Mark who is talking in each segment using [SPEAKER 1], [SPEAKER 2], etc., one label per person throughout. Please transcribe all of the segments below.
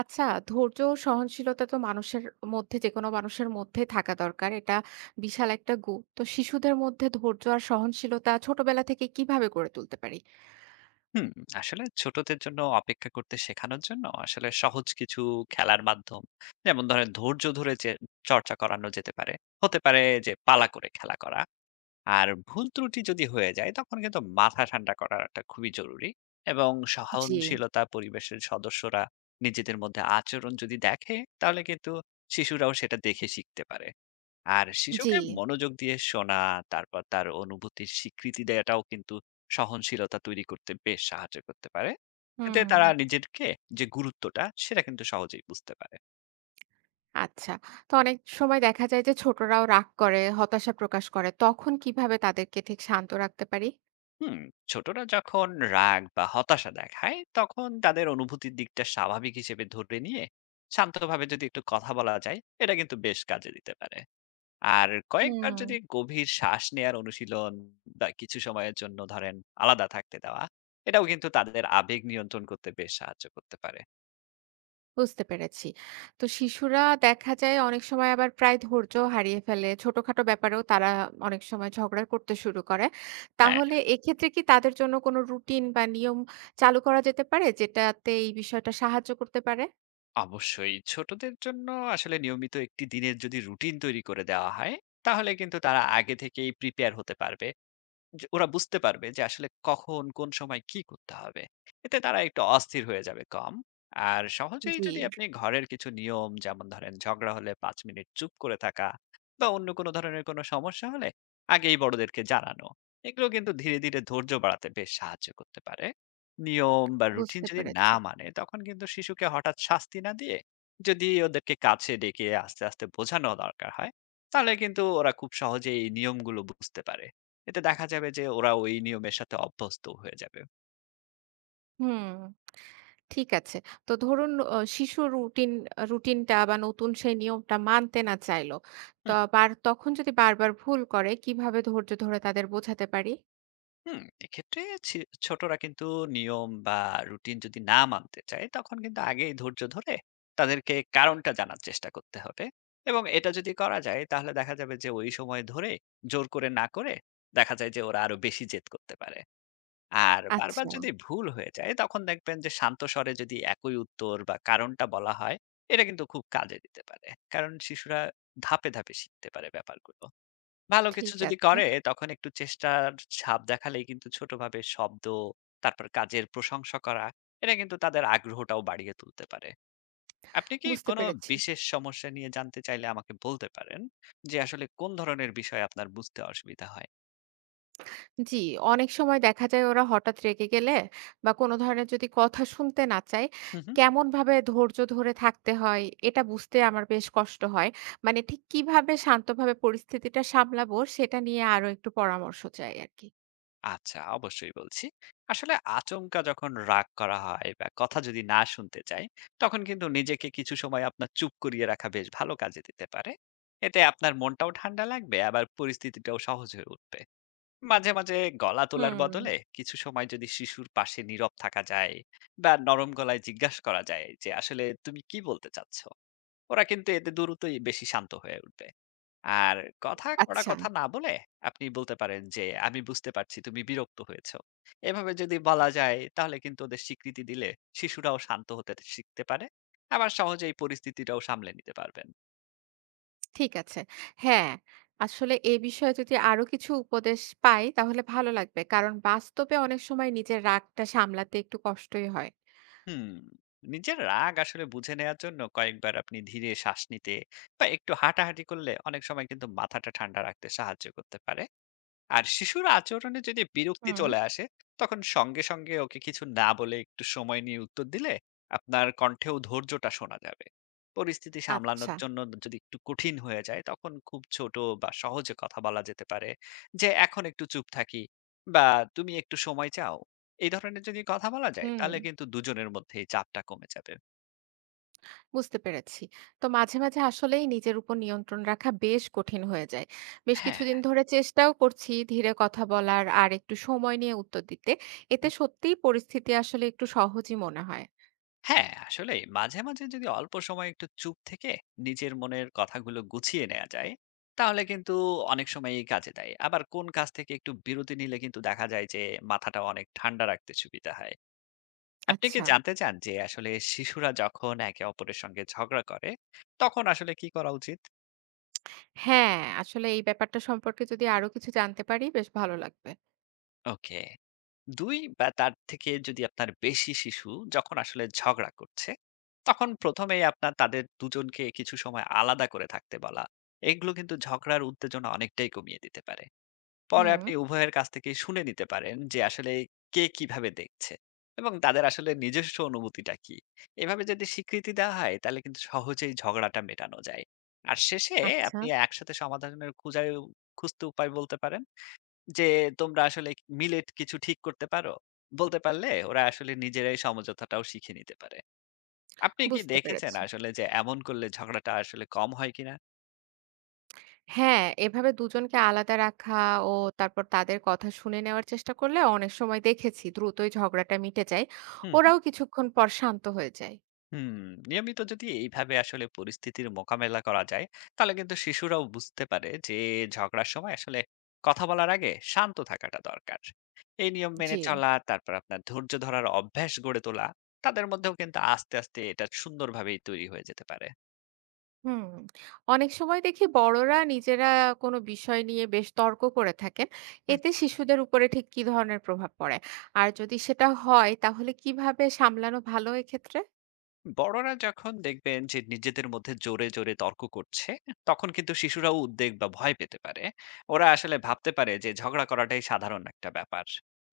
[SPEAKER 1] আচ্ছা, ধৈর্য ও সহনশীলতা তো মানুষের মধ্যেই থাকা দরকার। এটা বিশাল একটা গুণ। তো শিশুদের মধ্যে ধৈর্য আর সহনশীলতা ছোটবেলা থেকে কিভাবে গড়ে তুলতে পারি?
[SPEAKER 2] হুম, আসলে ছোটদের জন্য অপেক্ষা করতে শেখানোর জন্য আসলে সহজ কিছু খেলার মাধ্যম যেমন ধরেন ধৈর্য ধরে যে চর্চা করানো যেতে পারে হতে পারে যে পালা করে খেলা করা। আর ভুল ত্রুটি যদি হয়ে যায় তখন কিন্তু মাথা ঠান্ডা করাটা খুবই জরুরি এবং
[SPEAKER 1] জি,
[SPEAKER 2] সহনশীলতা পরিবেশের সদস্যরা নিজেদের মধ্যে আচরণ যদি দেখে তাহলে কিন্তু শিশুরাও সেটা দেখে শিখতে পারে। আর
[SPEAKER 1] জি।
[SPEAKER 2] শিশুকে মনোযোগ দিয়ে শোনা, তারপর তার অনুভূতির স্বীকৃতি দেওয়াটাও কিন্তু সহনশীলতা তৈরি করতে বেশ সাহায্য করতে পারে। এতে
[SPEAKER 1] হুম,
[SPEAKER 2] তারা নিজেরকে যে গুরুত্বটা সেটা কিন্তু সহজেই বুঝতে পারে।
[SPEAKER 1] আচ্ছা। তো অনেক সময় দেখা যায় যে ছোটরাও রাগ করে, হতাশা প্রকাশ করে। তখন কিভাবে তাদেরকে ঠিক শান্ত রাখতে পারি?
[SPEAKER 2] হুম, ছোটরা যখন রাগ বা হতাশা দেখায় তখন তাদের অনুভূতির দিকটা স্বাভাবিক হিসেবে ধরে নিয়ে শান্তভাবে যদি একটু কথা বলা যায় এটা কিন্তু বেশ কাজে দিতে পারে। আর কয়েকবার যদি
[SPEAKER 1] হুম।
[SPEAKER 2] গভীর শ্বাস নেয়ার অনুশীলন বা কিছু সময়ের জন্য ধরেন আলাদা থাকতে দেওয়া, এটাও কিন্তু তাদের আবেগ নিয়ন্ত্রণ করতে বেশ সাহায্য করতে পারে।
[SPEAKER 1] বুঝতে পেরেছি। তো শিশুরা দেখা যায় অনেক সময় আবার প্রায় ধৈর্য হারিয়ে ফেলে। ছোটখাটো ব্যাপারেও তারা অনেক সময় ঝগড়া করতে শুরু করে।
[SPEAKER 2] হ্যাঁ,
[SPEAKER 1] তাহলে এক্ষেত্রে কি তাদের জন্য কোনো রুটিন বা নিয়ম চালু করা যেতে পারে যেটাতে এই বিষয়টা সাহায্য করতে পারে?
[SPEAKER 2] অবশ্যই ছোটদের জন্য আসলে নিয়মিত একটি দিনের যদি রুটিন তৈরি করে দেওয়া হয়, তাহলে কিন্তু তারা আগে থেকেই প্রিপেয়ার হতে পারবে। যে ওরা বুঝতে পারবে যে আসলে কখন, কোন সময় কি করতে হবে। এতে তারা একটু অস্থির হয়ে যাবে কম। আর সহজেই
[SPEAKER 1] জি।
[SPEAKER 2] যদি আপনি ঘরের কিছু নিয়ম যেমন ধরেন ঝগড়া হলে ৫ মিনিট চুপ করে থাকা বা অন্য কোনো ধরনের কোনো সমস্যা হলে আগেই বড়দেরকে জানানো। এগুলো কিন্তু ধীরে, ধীরে ধৈর্য বাড়াতে বেশ সাহায্য করতে পারে। নিয়ম বা রুটিন
[SPEAKER 1] বুঝতে
[SPEAKER 2] যদি না
[SPEAKER 1] পেরেছি।
[SPEAKER 2] মানে তখন কিন্তু শিশুকে হঠাৎ শাস্তি না দিয়ে যদি ওদেরকে কাছে ডেকে আস্তে, আস্তে বোঝানো দরকার হয়, তাহলে কিন্তু ওরা খুব সহজেই এই নিয়মগুলো বুঝতে পারে। এতে দেখা যাবে যে ওরা ওই নিয়মের সাথে অভ্যস্ত হয়ে যাবে।
[SPEAKER 1] হুম, ঠিক আছে। তো ধরুন অ শিশু রুটিন রুটিনটা বা নতুন সেই নিয়মটা মানতে না চাইলো। তো
[SPEAKER 2] হুম,
[SPEAKER 1] তখন যদি বারবার ভুল করে কিভাবে ধৈর্য ধরে তাদের বোঝাতে পারি?
[SPEAKER 2] হুম, এক্ষেত্রে ছি ছোটরা কিন্তু নিয়ম বা রুটিন যদি না মানতে চায় তখন কিন্তু আগেই ধৈর্য ধরে তাদেরকে কারণটা জানার চেষ্টা করতে হবে। এবং এটা যদি করা যায় তাহলে দেখা যাবে যে ওই সময় ধরে জোর করে না করে দেখা যায় যে ওরা আরো বেশি জেদ করতে পারে। আর বারবার
[SPEAKER 1] আচ্ছা,
[SPEAKER 2] যদি ভুল হয়ে যায় তখন দেখবেন যে শান্ত স্বরে যদি একই উত্তর বা কারণটা বলা হয় এটা কিন্তু খুব কাজে দিতে পারে। কারণ শিশুরা ধাপে, ধাপে শিখতে পারে ব্যাপারগুলো। ভালো কিছু
[SPEAKER 1] ঠিক
[SPEAKER 2] যদি
[SPEAKER 1] আছে।
[SPEAKER 2] করে তখন একটু চেষ্টার ছাপ দেখালেই কিন্তু ছোটভাবে শব্দ, তারপর কাজের প্রশংসা করা, এটা কিন্তু তাদের আগ্রহটাও বাড়িয়ে তুলতে পারে। আপনি কি
[SPEAKER 1] বুঝতে
[SPEAKER 2] কোনো
[SPEAKER 1] পেরেছি।
[SPEAKER 2] বিশেষ সমস্যা নিয়ে জানতে চাইলে আমাকে বলতে পারেন যে আসলে কোন ধরনের বিষয় আপনার বুঝতে অসুবিধা হয়?
[SPEAKER 1] জি, অনেক সময় দেখা যায় ওরা হঠাৎ রেগে গেলে বা কোনো ধরনের যদি কথা শুনতে না চায়,
[SPEAKER 2] হুম, হুম।
[SPEAKER 1] কেমনভাবে ধৈর্য ধরে থাকতে হয় এটা বুঝতে আমার বেশ কষ্ট হয়। মানে ঠিক কিভাবে শান্তভাবে পরিস্থিতিটা সামলাবো সেটা নিয়ে আরো একটু পরামর্শ চাই আরকি।
[SPEAKER 2] আচ্ছা, অবশ্যই বলছি। আসলে আচমকা যখন রাগ করা হয় বা কথা যদি না শুনতে চায়, তখন কিন্তু নিজেকে কিছু সময় আপনার চুপ করিয়ে রাখা বেশ ভালো কাজে দিতে পারে। এতে আপনার মনটাও ঠান্ডা লাগবে আবার পরিস্থিতিটাও সহজ হয়ে উঠবে। মাঝে মাঝে গলা তোলার
[SPEAKER 1] হুম।
[SPEAKER 2] বদলে কিছু সময় যদি শিশুর পাশে নীরব থাকা যায় বা নরম গলায় জিজ্ঞাসা করা যায় যে আসলে তুমি কি বলতে চাচ্ছ ওরা কিন্তু এতে দ্রুতই বেশি শান্ত হয়ে উঠবে। আর কড়া
[SPEAKER 1] আচ্ছা,
[SPEAKER 2] কথা না বলে আপনি বলতে পারেন যে আমি বুঝতে পারছি তুমি বিরক্ত হয়েছো। এভাবে যদি বলা যায় তাহলে কিন্তু ওদের স্বীকৃতি দিলে শিশুরাও শান্ত হতে শিখতে পারে, আবার সহজেই পরিস্থিতিটাও সামলে নিতে পারবেন।
[SPEAKER 1] ঠিক আছে। হ্যাঁ, আসলে এ বিষয়ে যদি আরো কিছু উপদেশ পাই তাহলে ভালো লাগবে। কারণ বাস্তবে অনেক সময় নিজের রাগটা সামলাতে একটু কষ্টই হয়।
[SPEAKER 2] হুম, নিজের রাগ আসলে বুঝে নেয়ার জন্য কয়েকবার আপনি ধীরে শ্বাস নিতে বা একটু হাঁটাহাঁটি করলে অনেক সময় কিন্তু মাথাটা ঠান্ডা রাখতে সাহায্য করতে পারে। আর শিশুর আচরণে যদি বিরক্তি
[SPEAKER 1] হুম।
[SPEAKER 2] চলে আসে, তখন সঙ্গে, সঙ্গে ওকে কিছু না বলে একটু সময় নিয়ে উত্তর দিলে আপনার কণ্ঠেও ধৈর্যটা শোনা যাবে। পরিস্থিতি সামলানোর
[SPEAKER 1] আচ্ছা,
[SPEAKER 2] জন্য যদি একটু কঠিন হয়ে যায়, তখন খুব ছোট বা সহজে কথা বলা যেতে পারে যে, "এখন একটু চুপ থাকি" বা "তুমি একটু সময় চাও?" এই ধরনের যদি কথা বলা যায়,
[SPEAKER 1] হুম।
[SPEAKER 2] তাহলে কিন্তু দুজনের মধ্যেই চাপটা কমে যাবে।
[SPEAKER 1] বুঝতে পেরেছি। তো মাঝে, মাঝে আসলেই নিজের উপর নিয়ন্ত্রণ রাখা বেশ কঠিন হয়ে যায়। বেশ
[SPEAKER 2] হ্যাঁ।
[SPEAKER 1] কিছুদিন ধরে চেষ্টাও করছি ধীরে কথা বলার আর একটু সময় নিয়ে উত্তর দিতে। এতে সত্যিই পরিস্থিতি আসলে একটু সহজই মনে হয়।
[SPEAKER 2] হ্যাঁ, আসলেই মাঝে, মাঝে যদি অল্প সময় একটু চুপ থেকে নিজের মনের কথাগুলো গুছিয়ে নেওয়া যায়, তাহলে কিন্তু অনেক সময়ই কাজে দেয়। আবার কোন কাজ থেকে একটু বিরতি নিলে কিন্তু দেখা যায় যে মাথাটা অনেক ঠান্ডা রাখতে সুবিধা হয়। আপনি কি
[SPEAKER 1] আচ্ছা।
[SPEAKER 2] জানতে চান যে আসলে শিশুরা যখন একে অপরের সঙ্গে ঝগড়া করে, তখন আসলে কি করা উচিত?
[SPEAKER 1] হ্যাঁ, আসলে এই ব্যাপারটা সম্পর্কে যদি আরো কিছু জানতে পারি বেশ ভালো লাগবে।
[SPEAKER 2] ওকে। দুই বা তার থেকে যদি আপনার বেশি শিশু যখন আসলে ঝগড়া করছে তখন প্রথমেই আপনার তাদের দুজনকে কিছু সময় আলাদা করে থাকতে বলা এগুলো কিন্তু ঝগড়ার উত্তেজনা অনেকটাই কমিয়ে দিতে পারে। পরে
[SPEAKER 1] হুম,
[SPEAKER 2] আপনি উভয়ের কাছ থেকে শুনে নিতে পারেন যে আসলে কে কিভাবে দেখছে এবং তাদের আসলে নিজস্ব অনুভূতিটা কি। এভাবে যদি স্বীকৃতি দেওয়া হয় তাহলে কিন্তু সহজেই ঝগড়াটা মেটানো যায়। আর শেষে
[SPEAKER 1] আচ্ছা,
[SPEAKER 2] আপনি একসাথে সমাধানের খুঁজতে উপায় বলতে পারেন যে তোমরা আসলে মিলে কিছু ঠিক করতে পারো? বলতে পারলে ওরা আসলে নিজেরাই সমঝোতাটাও শিখে নিতে পারে। আপনি কি
[SPEAKER 1] বুঝতে
[SPEAKER 2] দেখেছেন
[SPEAKER 1] পেরেছি।
[SPEAKER 2] আসলে যে এমন করলে ঝগড়াটা আসলে কম হয় কিনা?
[SPEAKER 1] হ্যাঁ, এভাবে দুজনকে আলাদা রাখা ও তারপর তাদের কথা শুনে নেওয়ার চেষ্টা করলে অনেক সময় দেখেছি দ্রুতই ঝগড়াটা মিটে যায়।
[SPEAKER 2] হুম,
[SPEAKER 1] ওরাও কিছুক্ষণ পর শান্ত হয়ে যায়।
[SPEAKER 2] হুম। নিয়মিত যদি এইভাবে আসলে পরিস্থিতির মোকাবেলা করা যায়, তাহলে কিন্তু শিশুরাও বুঝতে পারে যে ঝগড়ার সময় আসলে কথা বলার আগে শান্ত থাকাটা দরকার। এই নিয়ম মেনে
[SPEAKER 1] জি।
[SPEAKER 2] চলা, তারপর আপনার ধৈর্য ধরার অভ্যাস গড়ে তোলা, তাদের মধ্যেও কিন্তু আস্তে, আস্তে এটা সুন্দরভাবেই তৈরি হয়ে যেতে পারে।
[SPEAKER 1] হুম, অনেক সময় দেখি বড়রা নিজেরা কোনো বিষয় নিয়ে বেশ তর্ক করে থাকেন। এতে শিশুদের উপরে ঠিক কি ধরনের প্রভাব পড়ে? আর যদি সেটা হয় তাহলে কিভাবে সামলানো ভালো এক্ষেত্রে?
[SPEAKER 2] বড়রা যখন দেখবেন যে নিজেদের মধ্যে জোরে জোরে তর্ক করছে তখন কিন্তু শিশুরাও উদ্বেগ বা ভয় পেতে পারে। ওরা আসলে ভাবতে পারে যে ঝগড়া করাটাই সাধারণ একটা ব্যাপার।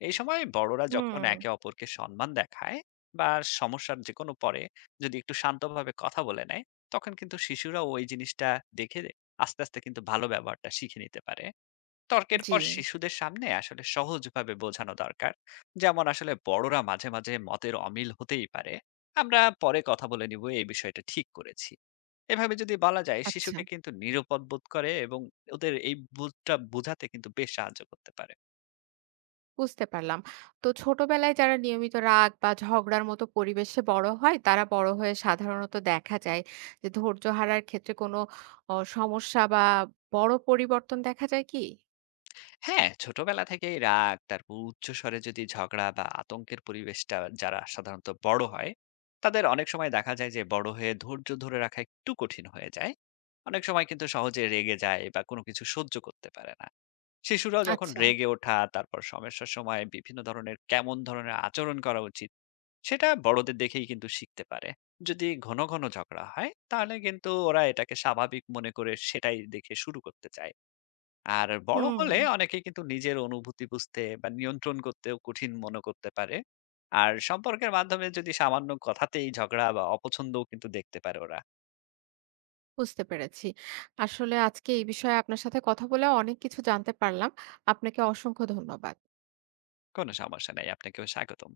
[SPEAKER 2] এই সময় বড়রা যখন
[SPEAKER 1] হুম,
[SPEAKER 2] একে অপরকে সম্মান দেখায় বা সমস্যার যে কোনো পরে যদি একটু শান্তভাবে কথা বলে নেয় তখন কিন্তু শিশুরাও ওই জিনিসটা দেখে আস্তে আস্তে কিন্তু ভালো ব্যবহারটা শিখে নিতে পারে। তর্কের
[SPEAKER 1] জি।
[SPEAKER 2] পর শিশুদের সামনে আসলে সহজভাবে বোঝানো দরকার, যেমন আসলে বড়রা মাঝে মাঝে মতের অমিল হতেই পারে, আমরা পরে কথা বলে নিব এই বিষয়টা ঠিক করেছি। এভাবে যদি বলা যায়
[SPEAKER 1] আচ্ছা।
[SPEAKER 2] শিশুকে কিন্তু নিরাপদ বোধ করে, এবং ওদের এই বোধটা বোঝাতে কিন্তু বেশ সাহায্য করতে পারে।
[SPEAKER 1] বুঝতে পারলাম। তো ছোটবেলায় যারা নিয়মিত রাগ বা ঝগড়ার মতো পরিবেশে বড় হয়, তারা বড় হয়ে সাধারণত দেখা যায় যে ধৈর্য হারার ক্ষেত্রে কোনো সমস্যা বা বড় পরিবর্তন দেখা যায় কি?
[SPEAKER 2] হ্যাঁ, ছোটবেলা থেকেই রাগ, তারপর উচ্চস্বরে যদি ঝগড়া বা আতঙ্কের পরিবেশটা যারা সাধারণত বড় হয়, তাদের অনেক সময় দেখা যায় যে বড় হয়ে ধৈর্য ধরে রাখা একটু কঠিন হয়ে যায়। অনেক সময় কিন্তু সহজে রেগে যায় বা কোনো কিছু সহ্য করতে পারে না। শিশুরাও যখন
[SPEAKER 1] আচ্ছা।
[SPEAKER 2] রেগে ওঠা, তারপর সমস্যার সময় বিভিন্ন ধরনের কেমন ধরনের আচরণ করা উচিত, সেটা বড়দের দেখেই কিন্তু শিখতে পারে। যদি ঘন ঘন ঝগড়া হয়, তাহলে কিন্তু ওরা এটাকে স্বাভাবিক মনে করে সেটাই দেখে শুরু করতে চায়। আর বড়
[SPEAKER 1] হুম।
[SPEAKER 2] হলে অনেকে কিন্তু নিজের অনুভূতি বুঝতে বা নিয়ন্ত্রণ করতেও কঠিন মনে করতে পারে। আর সম্পর্কের মাধ্যমে যদি সামান্য কথাতেই ঝগড়া বা অপছন্দও কিন্তু দেখতে পারে ওরা।
[SPEAKER 1] বুঝতে পেরেছি। আসলে আজকে এই বিষয়ে আপনার সাথে কথা বলে অনেক কিছু জানতে পারলাম। আপনাকে অসংখ্য ধন্যবাদ।
[SPEAKER 2] কোন সমস্যা নাই। আপনাকেও স্বাগতম।